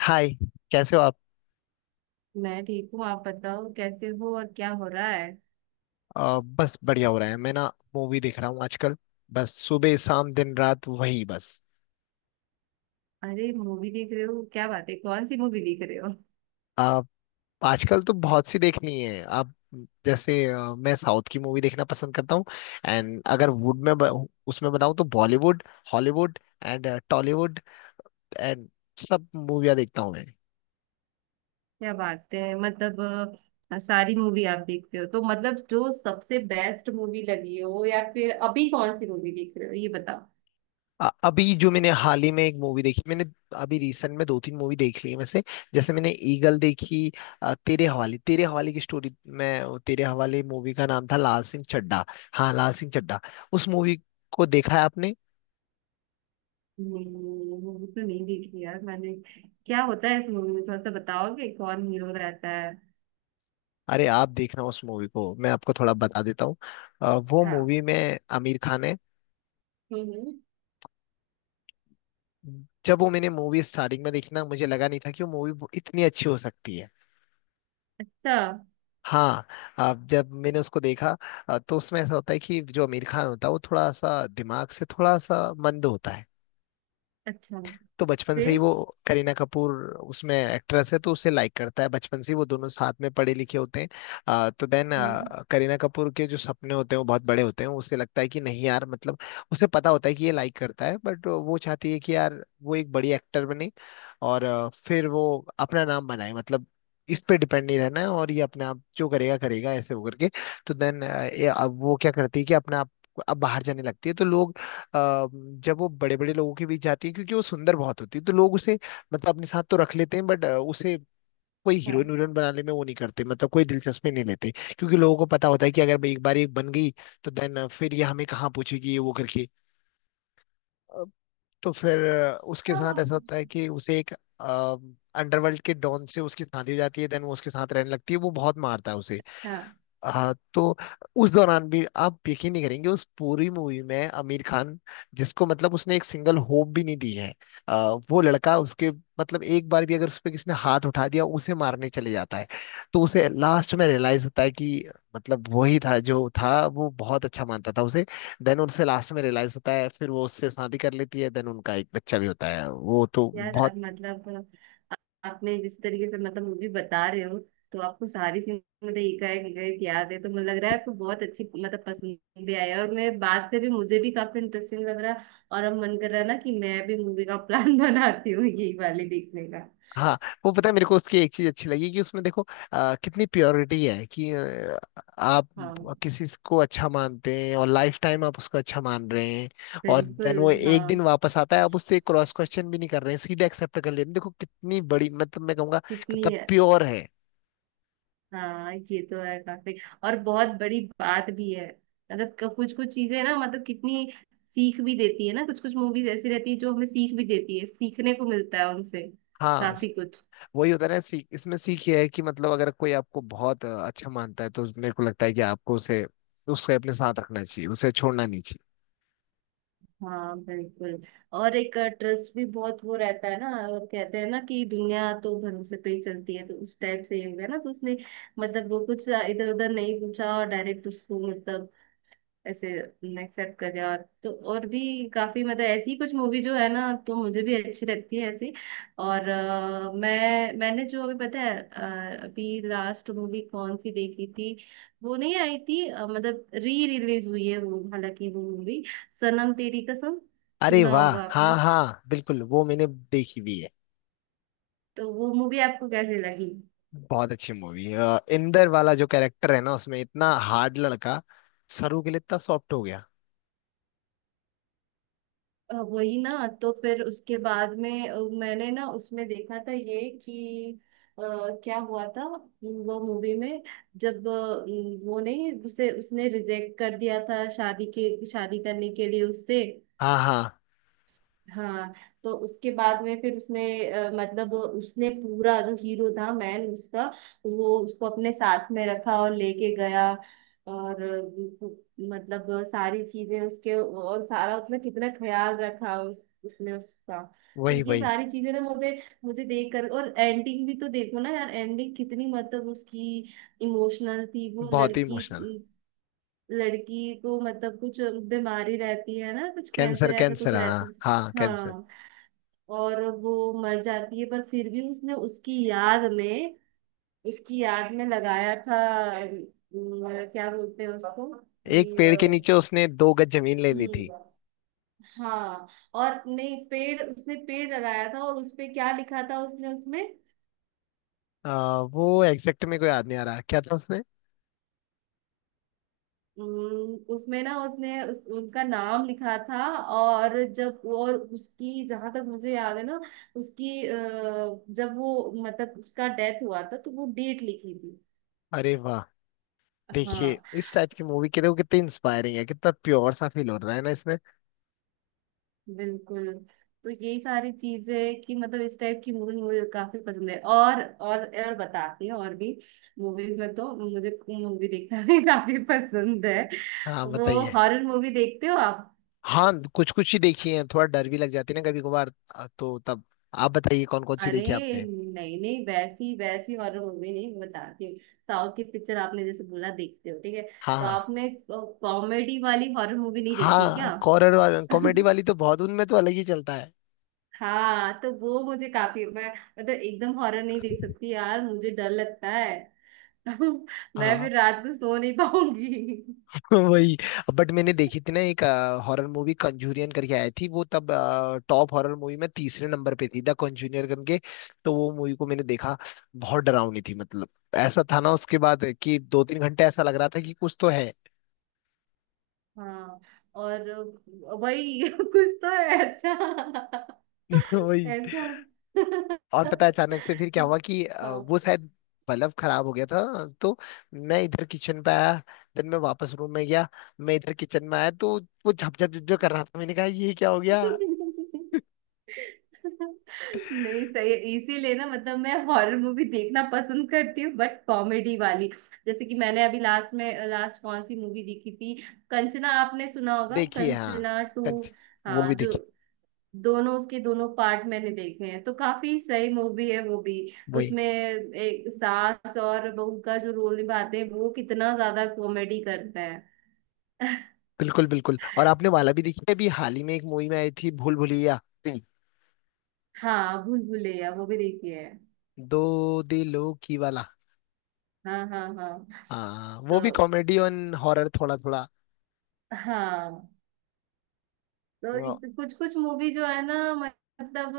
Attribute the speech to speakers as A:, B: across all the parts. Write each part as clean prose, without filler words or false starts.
A: हाय। कैसे हो आप।
B: मैं ठीक हूँ। आप बताओ कैसे हो और क्या हो रहा है।
A: बस बढ़िया हो रहा है। मैं ना मूवी देख रहा हूँ आजकल। बस सुबह शाम दिन रात वही बस।
B: अरे मूवी देख रहे हो, क्या बात है, कौन सी मूवी देख रहे हो?
A: आप आजकल तो बहुत सी देखनी है। आप जैसे मैं साउथ की मूवी देखना पसंद करता हूँ। एंड अगर वुड में उसमें बताऊँ तो Bollywood, Hollywood and Tollywood and सब मूवियाँ देखता हूँ मैं।
B: क्या बात है। मतलब सारी मूवी आप देखते हो, तो मतलब जो सबसे बेस्ट मूवी लगी हो या फिर अभी कौन सी मूवी देख रहे हो ये बताओ।
A: अभी जो मैंने हाल ही में एक मूवी देखी मैंने। अभी रिसेंट में दो तीन मूवी देख ली है वैसे। जैसे मैंने ईगल देखी। तेरे हवाले की स्टोरी में, वो तेरे हवाले मूवी का नाम था लाल सिंह चड्ढा। हाँ लाल सिंह चड्ढा। उस मूवी को देखा है आपने।
B: मूवी तो नहीं देखी यार मैंने। क्या होता है इस मूवी में, थोड़ा सा बताओगे? कौन हीरो रहता है?
A: अरे आप देखना उस मूवी को, मैं आपको थोड़ा बता देता हूँ। वो
B: हाँ।
A: मूवी में आमिर खान है।
B: हम्म।
A: जब वो मैंने मूवी स्टार्टिंग में देखी ना, मुझे लगा नहीं था कि वो मूवी इतनी अच्छी हो सकती है।
B: अच्छा।
A: हाँ। अब जब मैंने उसको देखा, तो उसमें ऐसा होता है कि जो आमिर खान होता है वो थोड़ा सा दिमाग से थोड़ा सा मंद होता है।
B: अच्छा।
A: तो बचपन से ही
B: फिर।
A: वो करीना कपूर, उसमें एक्ट्रेस है, तो उसे लाइक करता है बचपन से ही। वो दोनों साथ में पढ़े लिखे होते हैं। तो देन
B: हम्म।
A: करीना कपूर के जो सपने होते हैं वो बहुत बड़े होते हैं। उसे लगता है कि नहीं यार मतलब, उसे पता होता है कि ये लाइक करता है बट वो चाहती है कि यार वो एक बड़ी एक्टर बने और फिर वो अपना नाम बनाए। मतलब इस पे डिपेंड नहीं रहना है, और ये अपने आप जो करेगा करेगा ऐसे वो करके। तो देन अब वो क्या करती है कि अपने आप अब बाहर जाने लगती है। तो लोग, अ, जब वो बड़े बड़े लोगों के बीच जाती है क्योंकि वो सुंदर बहुत होती है, तो लोग उसे मतलब अपने साथ तो रख लेते हैं, बट उसे कोई
B: हाँ।
A: हीरोइन वीरोइन बनाने में वो नहीं करते, मतलब कोई दिलचस्पी नहीं लेते। क्योंकि लोगों को पता होता है कि अगर भाई एक बार ये बन गई तो देन फिर ये हमें कहाँ पूछेगी ये वो करके। अ, तो फिर उसके साथ ऐसा होता है कि उसे एक अंडरवर्ल्ड के डॉन से उसकी शादी हो जाती है। देन वो उसके साथ रहने लगती है, वो बहुत मारता है उसे।
B: हाँ,
A: हाँ। तो उस दौरान भी आप यकीन नहीं करेंगे, उस पूरी मूवी में आमिर खान जिसको मतलब उसने एक सिंगल होप भी नहीं दी है, वो लड़का उसके मतलब एक बार भी अगर उस पे किसी ने हाथ उठा दिया उसे मारने चले जाता है। तो उसे लास्ट में रियलाइज होता है कि मतलब वही था जो था, वो बहुत अच्छा मानता था उसे। देन उनसे लास्ट में रियलाइज होता है, फिर वो उससे शादी कर लेती है। देन उनका एक बच्चा भी होता है। वो तो
B: यार
A: बहुत।
B: अब मतलब, आ- आपने जिस तरीके से मतलब मूवी बता रहे हो, तो आपको सारी सीन मतलब एक एक एक याद है, तो मुझे लग रहा है आपको बहुत अच्छी मतलब पसंद भी आई है। और मैं बात से भी मुझे भी काफी इंटरेस्टिंग लग रहा है। और अब मन कर रहा है ना कि मैं भी मूवी का प्लान बनाती हूँ, यही वाली देखने का।
A: हाँ। वो पता है मेरे को उसकी एक चीज अच्छी लगी कि उसमें देखो कितनी प्योरिटी है कि आप
B: हाँ
A: किसी को अच्छा मानते हैं और लाइफ टाइम आप उसको अच्छा मान रहे हैं। और
B: बिल्कुल।
A: देन वो एक
B: हाँ
A: दिन वापस आता है, आप उससे क्रॉस क्वेश्चन भी नहीं कर रहे हैं, सीधे एक्सेप्ट कर लेते हैं। देखो कितनी बड़ी, मतलब मैं कहूँगा
B: कितनी।
A: कितना प्योर है।
B: हाँ ये तो है काफी। और बहुत बड़ी बात भी है। मतलब कुछ कुछ चीजें ना, मतलब कितनी सीख भी देती है ना। कुछ कुछ मूवीज ऐसी रहती है जो हमें सीख भी देती है, सीखने को मिलता है उनसे
A: हाँ
B: काफी कुछ।
A: वही होता है ना। सीख इसमें सीख ये है कि मतलब अगर कोई आपको बहुत अच्छा मानता है तो मेरे को लगता है कि आपको उसे उसे अपने साथ रखना चाहिए, उसे छोड़ना नहीं चाहिए।
B: हाँ बिल्कुल। और एक ट्रस्ट भी बहुत वो रहता है ना। और कहते हैं ना कि दुनिया तो भरोसे पे ही चलती है, तो उस टाइप से ये हो गया ना, तो उसने मतलब वो कुछ इधर उधर नहीं पूछा और डायरेक्ट उसको मतलब ऐसे एक्सेप्ट कर जाए। और तो और भी काफी मतलब ऐसी कुछ मूवी जो है ना, तो मुझे भी अच्छी लगती है ऐसी। और मैंने जो अभी पता है, अभी लास्ट मूवी कौन सी देखी थी, वो नहीं आई थी। मतलब री रिलीज हुई है वो, हालांकि वो मूवी सनम तेरी कसम,
A: अरे
B: सुना
A: वाह,
B: होगा
A: हाँ
B: आपने?
A: हाँ बिल्कुल, वो मैंने देखी भी है।
B: तो वो मूवी आपको कैसे लगी?
A: बहुत अच्छी मूवी। इंदर वाला जो कैरेक्टर है ना उसमें, इतना हार्ड लड़का सरू के लिए इतना सॉफ्ट हो गया।
B: वही ना। तो फिर उसके बाद में, मैंने ना उसमें देखा था ये कि अ, क्या हुआ था वो मूवी में, जब वो नहीं उसे उसने रिजेक्ट कर दिया था शादी के, शादी करने के लिए उससे।
A: हाँ हाँ।
B: हाँ। तो उसके बाद में फिर उसने मतलब उसने पूरा, जो हीरो था मैन उसका, वो उसको अपने साथ में रखा और लेके गया। और मतलब सारी चीजें उसके, और सारा उसने कितना ख्याल रखा उस, उसने उसका। तो
A: वही
B: ये
A: वही।
B: सारी चीजें ना, मुझे मुझे देख कर और एंडिंग भी तो देखो ना यार, एंडिंग कितनी मतलब उसकी इमोशनल थी। वो
A: बहुत ही
B: लड़की,
A: इमोशनल।
B: लड़की को मतलब कुछ बीमारी रहती है ना, कुछ
A: कैंसर
B: कैंसर ऐसा
A: कैंसर
B: कुछ
A: हाँ
B: रहती।
A: हाँ कैंसर।
B: हाँ। और वो मर जाती है पर फिर भी उसने उसकी याद में, उसकी याद में लगाया था। अम, क्या बोलते हैं उसको
A: एक
B: कि
A: पेड़ के नीचे उसने दो गज जमीन ले ली थी।
B: हम्म। हाँ। और नहीं, पेड़ उसने पेड़ लगाया था और उसपे क्या लिखा था उसने उसमें।
A: वो एग्जैक्ट में कोई याद नहीं आ रहा क्या था उसने।
B: उसमें ना उसने उनका नाम लिखा था। और जब, और उसकी जहां तक मुझे याद है ना, उसकी जब वो मतलब उसका डेथ हुआ था तो वो डेट लिखी थी।
A: अरे वाह। देखिए
B: हाँ
A: इस टाइप की मूवी के लिए, वो कितनी इंस्पायरिंग है, कितना प्योर सा फील हो रहा है ना इसमें।
B: बिल्कुल। तो यही सारी चीजें कि मतलब इस टाइप की मूवी मुझे काफी पसंद है। और बताती हूँ और भी मूवीज में, तो मुझे मूवी देखना भी काफी पसंद है।
A: हाँ
B: वो
A: बताइए।
B: हॉरर मूवी देखते हो आप?
A: हाँ कुछ कुछ ही देखी है, थोड़ा डर भी लग जाती है ना कभी कभार, तो तब आप बताइए कौन कौन सी
B: अरे
A: देखी आपने।
B: नहीं नहीं, वैसी वैसी हॉरर मूवी नहीं, मैं बताती हूँ। साउथ की पिक्चर आपने, जैसे बोला, देखते हो, ठीक है?
A: हाँ
B: तो
A: हाँ
B: आपने कॉमेडी वाली हॉरर मूवी नहीं देखी है
A: हाँ।
B: क्या?
A: कॉरर वाला कॉमेडी वाली तो बहुत, उनमें तो अलग ही चलता है।
B: हाँ, तो वो मुझे काफी, मैं मतलब एकदम हॉरर नहीं देख सकती यार, मुझे डर लगता है। मैं
A: हाँ
B: फिर रात को सो नहीं पाऊंगी।
A: वही। बट मैंने देखी थी ना एक हॉरर मूवी, कंजूरियन करके आई थी वो तब। टॉप हॉरर मूवी में तीसरे नंबर पे थी द कंजूरियन करके। तो वो मूवी को मैंने देखा, बहुत डरावनी थी मतलब। ऐसा था ना उसके बाद कि दो तीन घंटे ऐसा लग रहा था कि कुछ तो है।
B: हाँ। और वही कुछ तो है, अच्छा,
A: वही।
B: ऐसा।
A: और पता है अचानक से फिर क्या हुआ कि
B: हाँ।
A: वो शायद बल्ब खराब हो गया था। तो मैं इधर किचन पे आया, देन मैं वापस रूम में गया, मैं इधर किचन में आया तो वो झप झप झप झप कर रहा था। मैंने कहा ये क्या हो गया।
B: नहीं सही है। इसीलिए ना, मतलब मैं हॉरर मूवी देखना पसंद करती हूँ, बट कॉमेडी वाली। जैसे कि मैंने अभी लास्ट में, लास्ट कौन सी मूवी देखी थी, कंचना, आपने सुना होगा,
A: देखिए हाँ।
B: कंचना टू।
A: कंच। वो भी
B: हाँ, जो
A: देखी।
B: दोनों, उसके दोनों पार्ट मैंने देखे हैं, तो काफी सही मूवी है वो भी।
A: वही।
B: उसमें एक सास और बहू का जो रोल निभाते हैं, वो कितना ज्यादा कॉमेडी करता है।
A: बिल्कुल बिल्कुल। और आपने वाला भी देखी है? अभी हाल ही में एक मूवी में आई थी भूल भुलैया। नहीं,
B: हाँ भूल भुलैया वो भी देखी है।
A: दो दिलों की वाला।
B: हाँ हाँ हाँ।
A: हाँ वो भी
B: तो
A: कॉमेडी और हॉरर थोड़ा थोड़ा।
B: हाँ, तो इस कुछ कुछ मूवी जो है ना, मतलब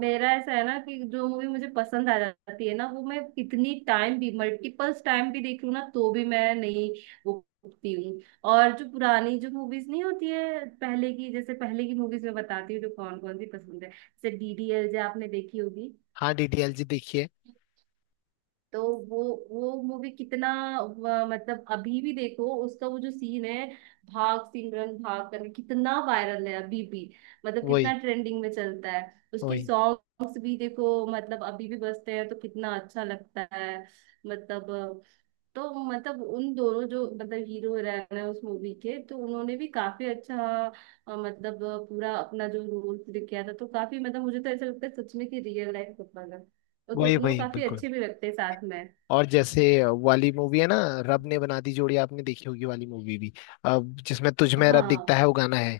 B: मेरा ऐसा है ना कि जो मूवी मुझे पसंद आ जाती है ना, वो मैं कितनी टाइम भी, मल्टीपल्स टाइम भी देख लूँ ना, तो भी मैं नहीं, वो, उठती हूँ। और जो पुरानी जो मूवीज नहीं होती है, पहले की, जैसे पहले की मूवीज में बताती हूँ जो कौन कौन सी पसंद है, जैसे डीडीएलजे, आपने देखी होगी।
A: हाँ डीडीएलजे देखिए।
B: तो वो वो मूवी कितना, मतलब अभी भी देखो उसका वो जो सीन है, भाग सिमरन भाग करके, कितना वायरल है अभी भी, मतलब कितना
A: वही
B: ट्रेंडिंग में चलता है। उसके
A: वही।
B: सॉन्ग्स भी देखो, मतलब अभी भी बजते हैं, तो कितना अच्छा लगता है। मतलब, तो मतलब उन दोनों जो मतलब हीरो हीरोइन है उस मूवी के, तो उन्होंने भी काफी अच्छा मतलब पूरा अपना जो रोल प्ले किया था, तो काफी मतलब मुझे तो ऐसा लगता है सच में कि रियल लाइफ कपल है। और
A: वही
B: दोनों
A: वही
B: काफी
A: बिल्कुल।
B: अच्छे भी लगते हैं साथ में।
A: और जैसे वाली मूवी है ना, रब ने बना दी जोड़ी आपने देखी होगी वाली मूवी भी। अब जिसमें तुझ में रब
B: हाँ
A: दिखता है वो गाना है।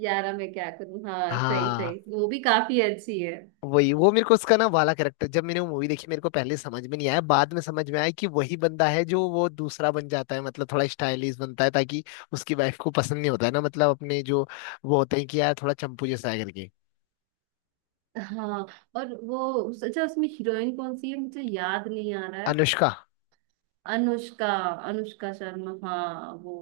B: यारा मैं क्या करूँ, हाँ सही
A: हाँ।
B: सही, वो भी काफी अच्छी है।
A: वही। वो मेरे को उसका ना वाला कैरेक्टर जब मैंने वो मूवी देखी मेरे को पहले समझ में नहीं आया, बाद में समझ में आया कि वही बंदा है जो वो दूसरा बन जाता है। मतलब थोड़ा स्टाइलिश बनता है ताकि उसकी वाइफ को पसंद, नहीं होता है ना मतलब अपने जो वो होते हैं कि यार थोड़ा चंपू जैसा है करके।
B: हाँ। और वो अच्छा, उसमें हीरोइन कौन सी है मुझे याद नहीं आ रहा है।
A: अनुष्का।
B: अनुष्का, अनुष्का शर्मा, हाँ वो।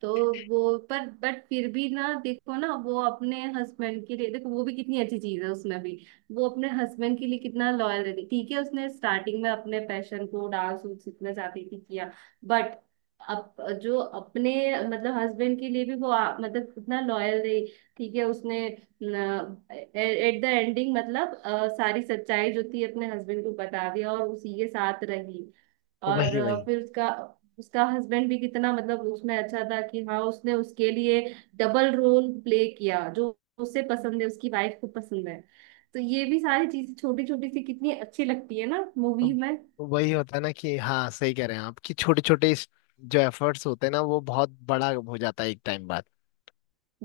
B: तो वो पर बट फिर भी ना, देखो ना, वो अपने हस्बैंड के लिए, देखो वो भी कितनी अच्छी चीज है उसमें भी। वो अपने हस्बैंड के लिए कितना लॉयल रहती, ठीक है, उसने स्टार्टिंग में अपने पैशन को डांस उन्स सीखना चाहती थी, किया। बट अब जो अपने मतलब हस्बैंड के लिए भी वो मतलब कितना लॉयल रही, ठीक है उसने। एट द एंडिंग मतलब सारी सच्चाई जो थी अपने हस्बैंड को बता दिया और उसी के साथ रही। और
A: वही वही।
B: फिर उसका, उसका हस्बैंड भी कितना मतलब उसमें अच्छा था कि हाँ उसने उसके लिए डबल रोल प्ले किया, जो उसे पसंद है, उसकी वाइफ को पसंद है। तो ये भी सारी चीजें, छोटी छोटी सी कितनी अच्छी लगती है ना मूवी
A: अब
B: में।
A: वही होता है ना कि हाँ सही कह रहे हैं आप कि छोटे छोटे जो एफर्ट्स होते हैं ना वो बहुत बड़ा हो जाता है एक टाइम बाद।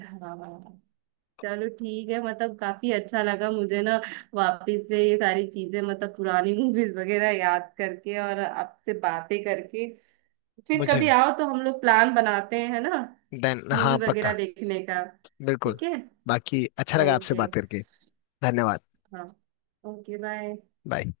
B: हाँ। चलो ठीक है, मतलब काफी अच्छा लगा मुझे ना, वापस से ये सारी चीजें मतलब पुरानी मूवीज वगैरह याद करके और आपसे बातें करके। फिर
A: मुझे
B: कभी आओ तो हम लोग प्लान बनाते हैं, है ना,
A: देन, हाँ
B: मूवी वगैरह
A: पक्का।
B: देखने का।
A: बिल्कुल।
B: ठीक है।
A: बाकी अच्छा लगा आपसे
B: ओके।
A: बात करके। धन्यवाद।
B: हाँ। Okay bye.
A: बाय।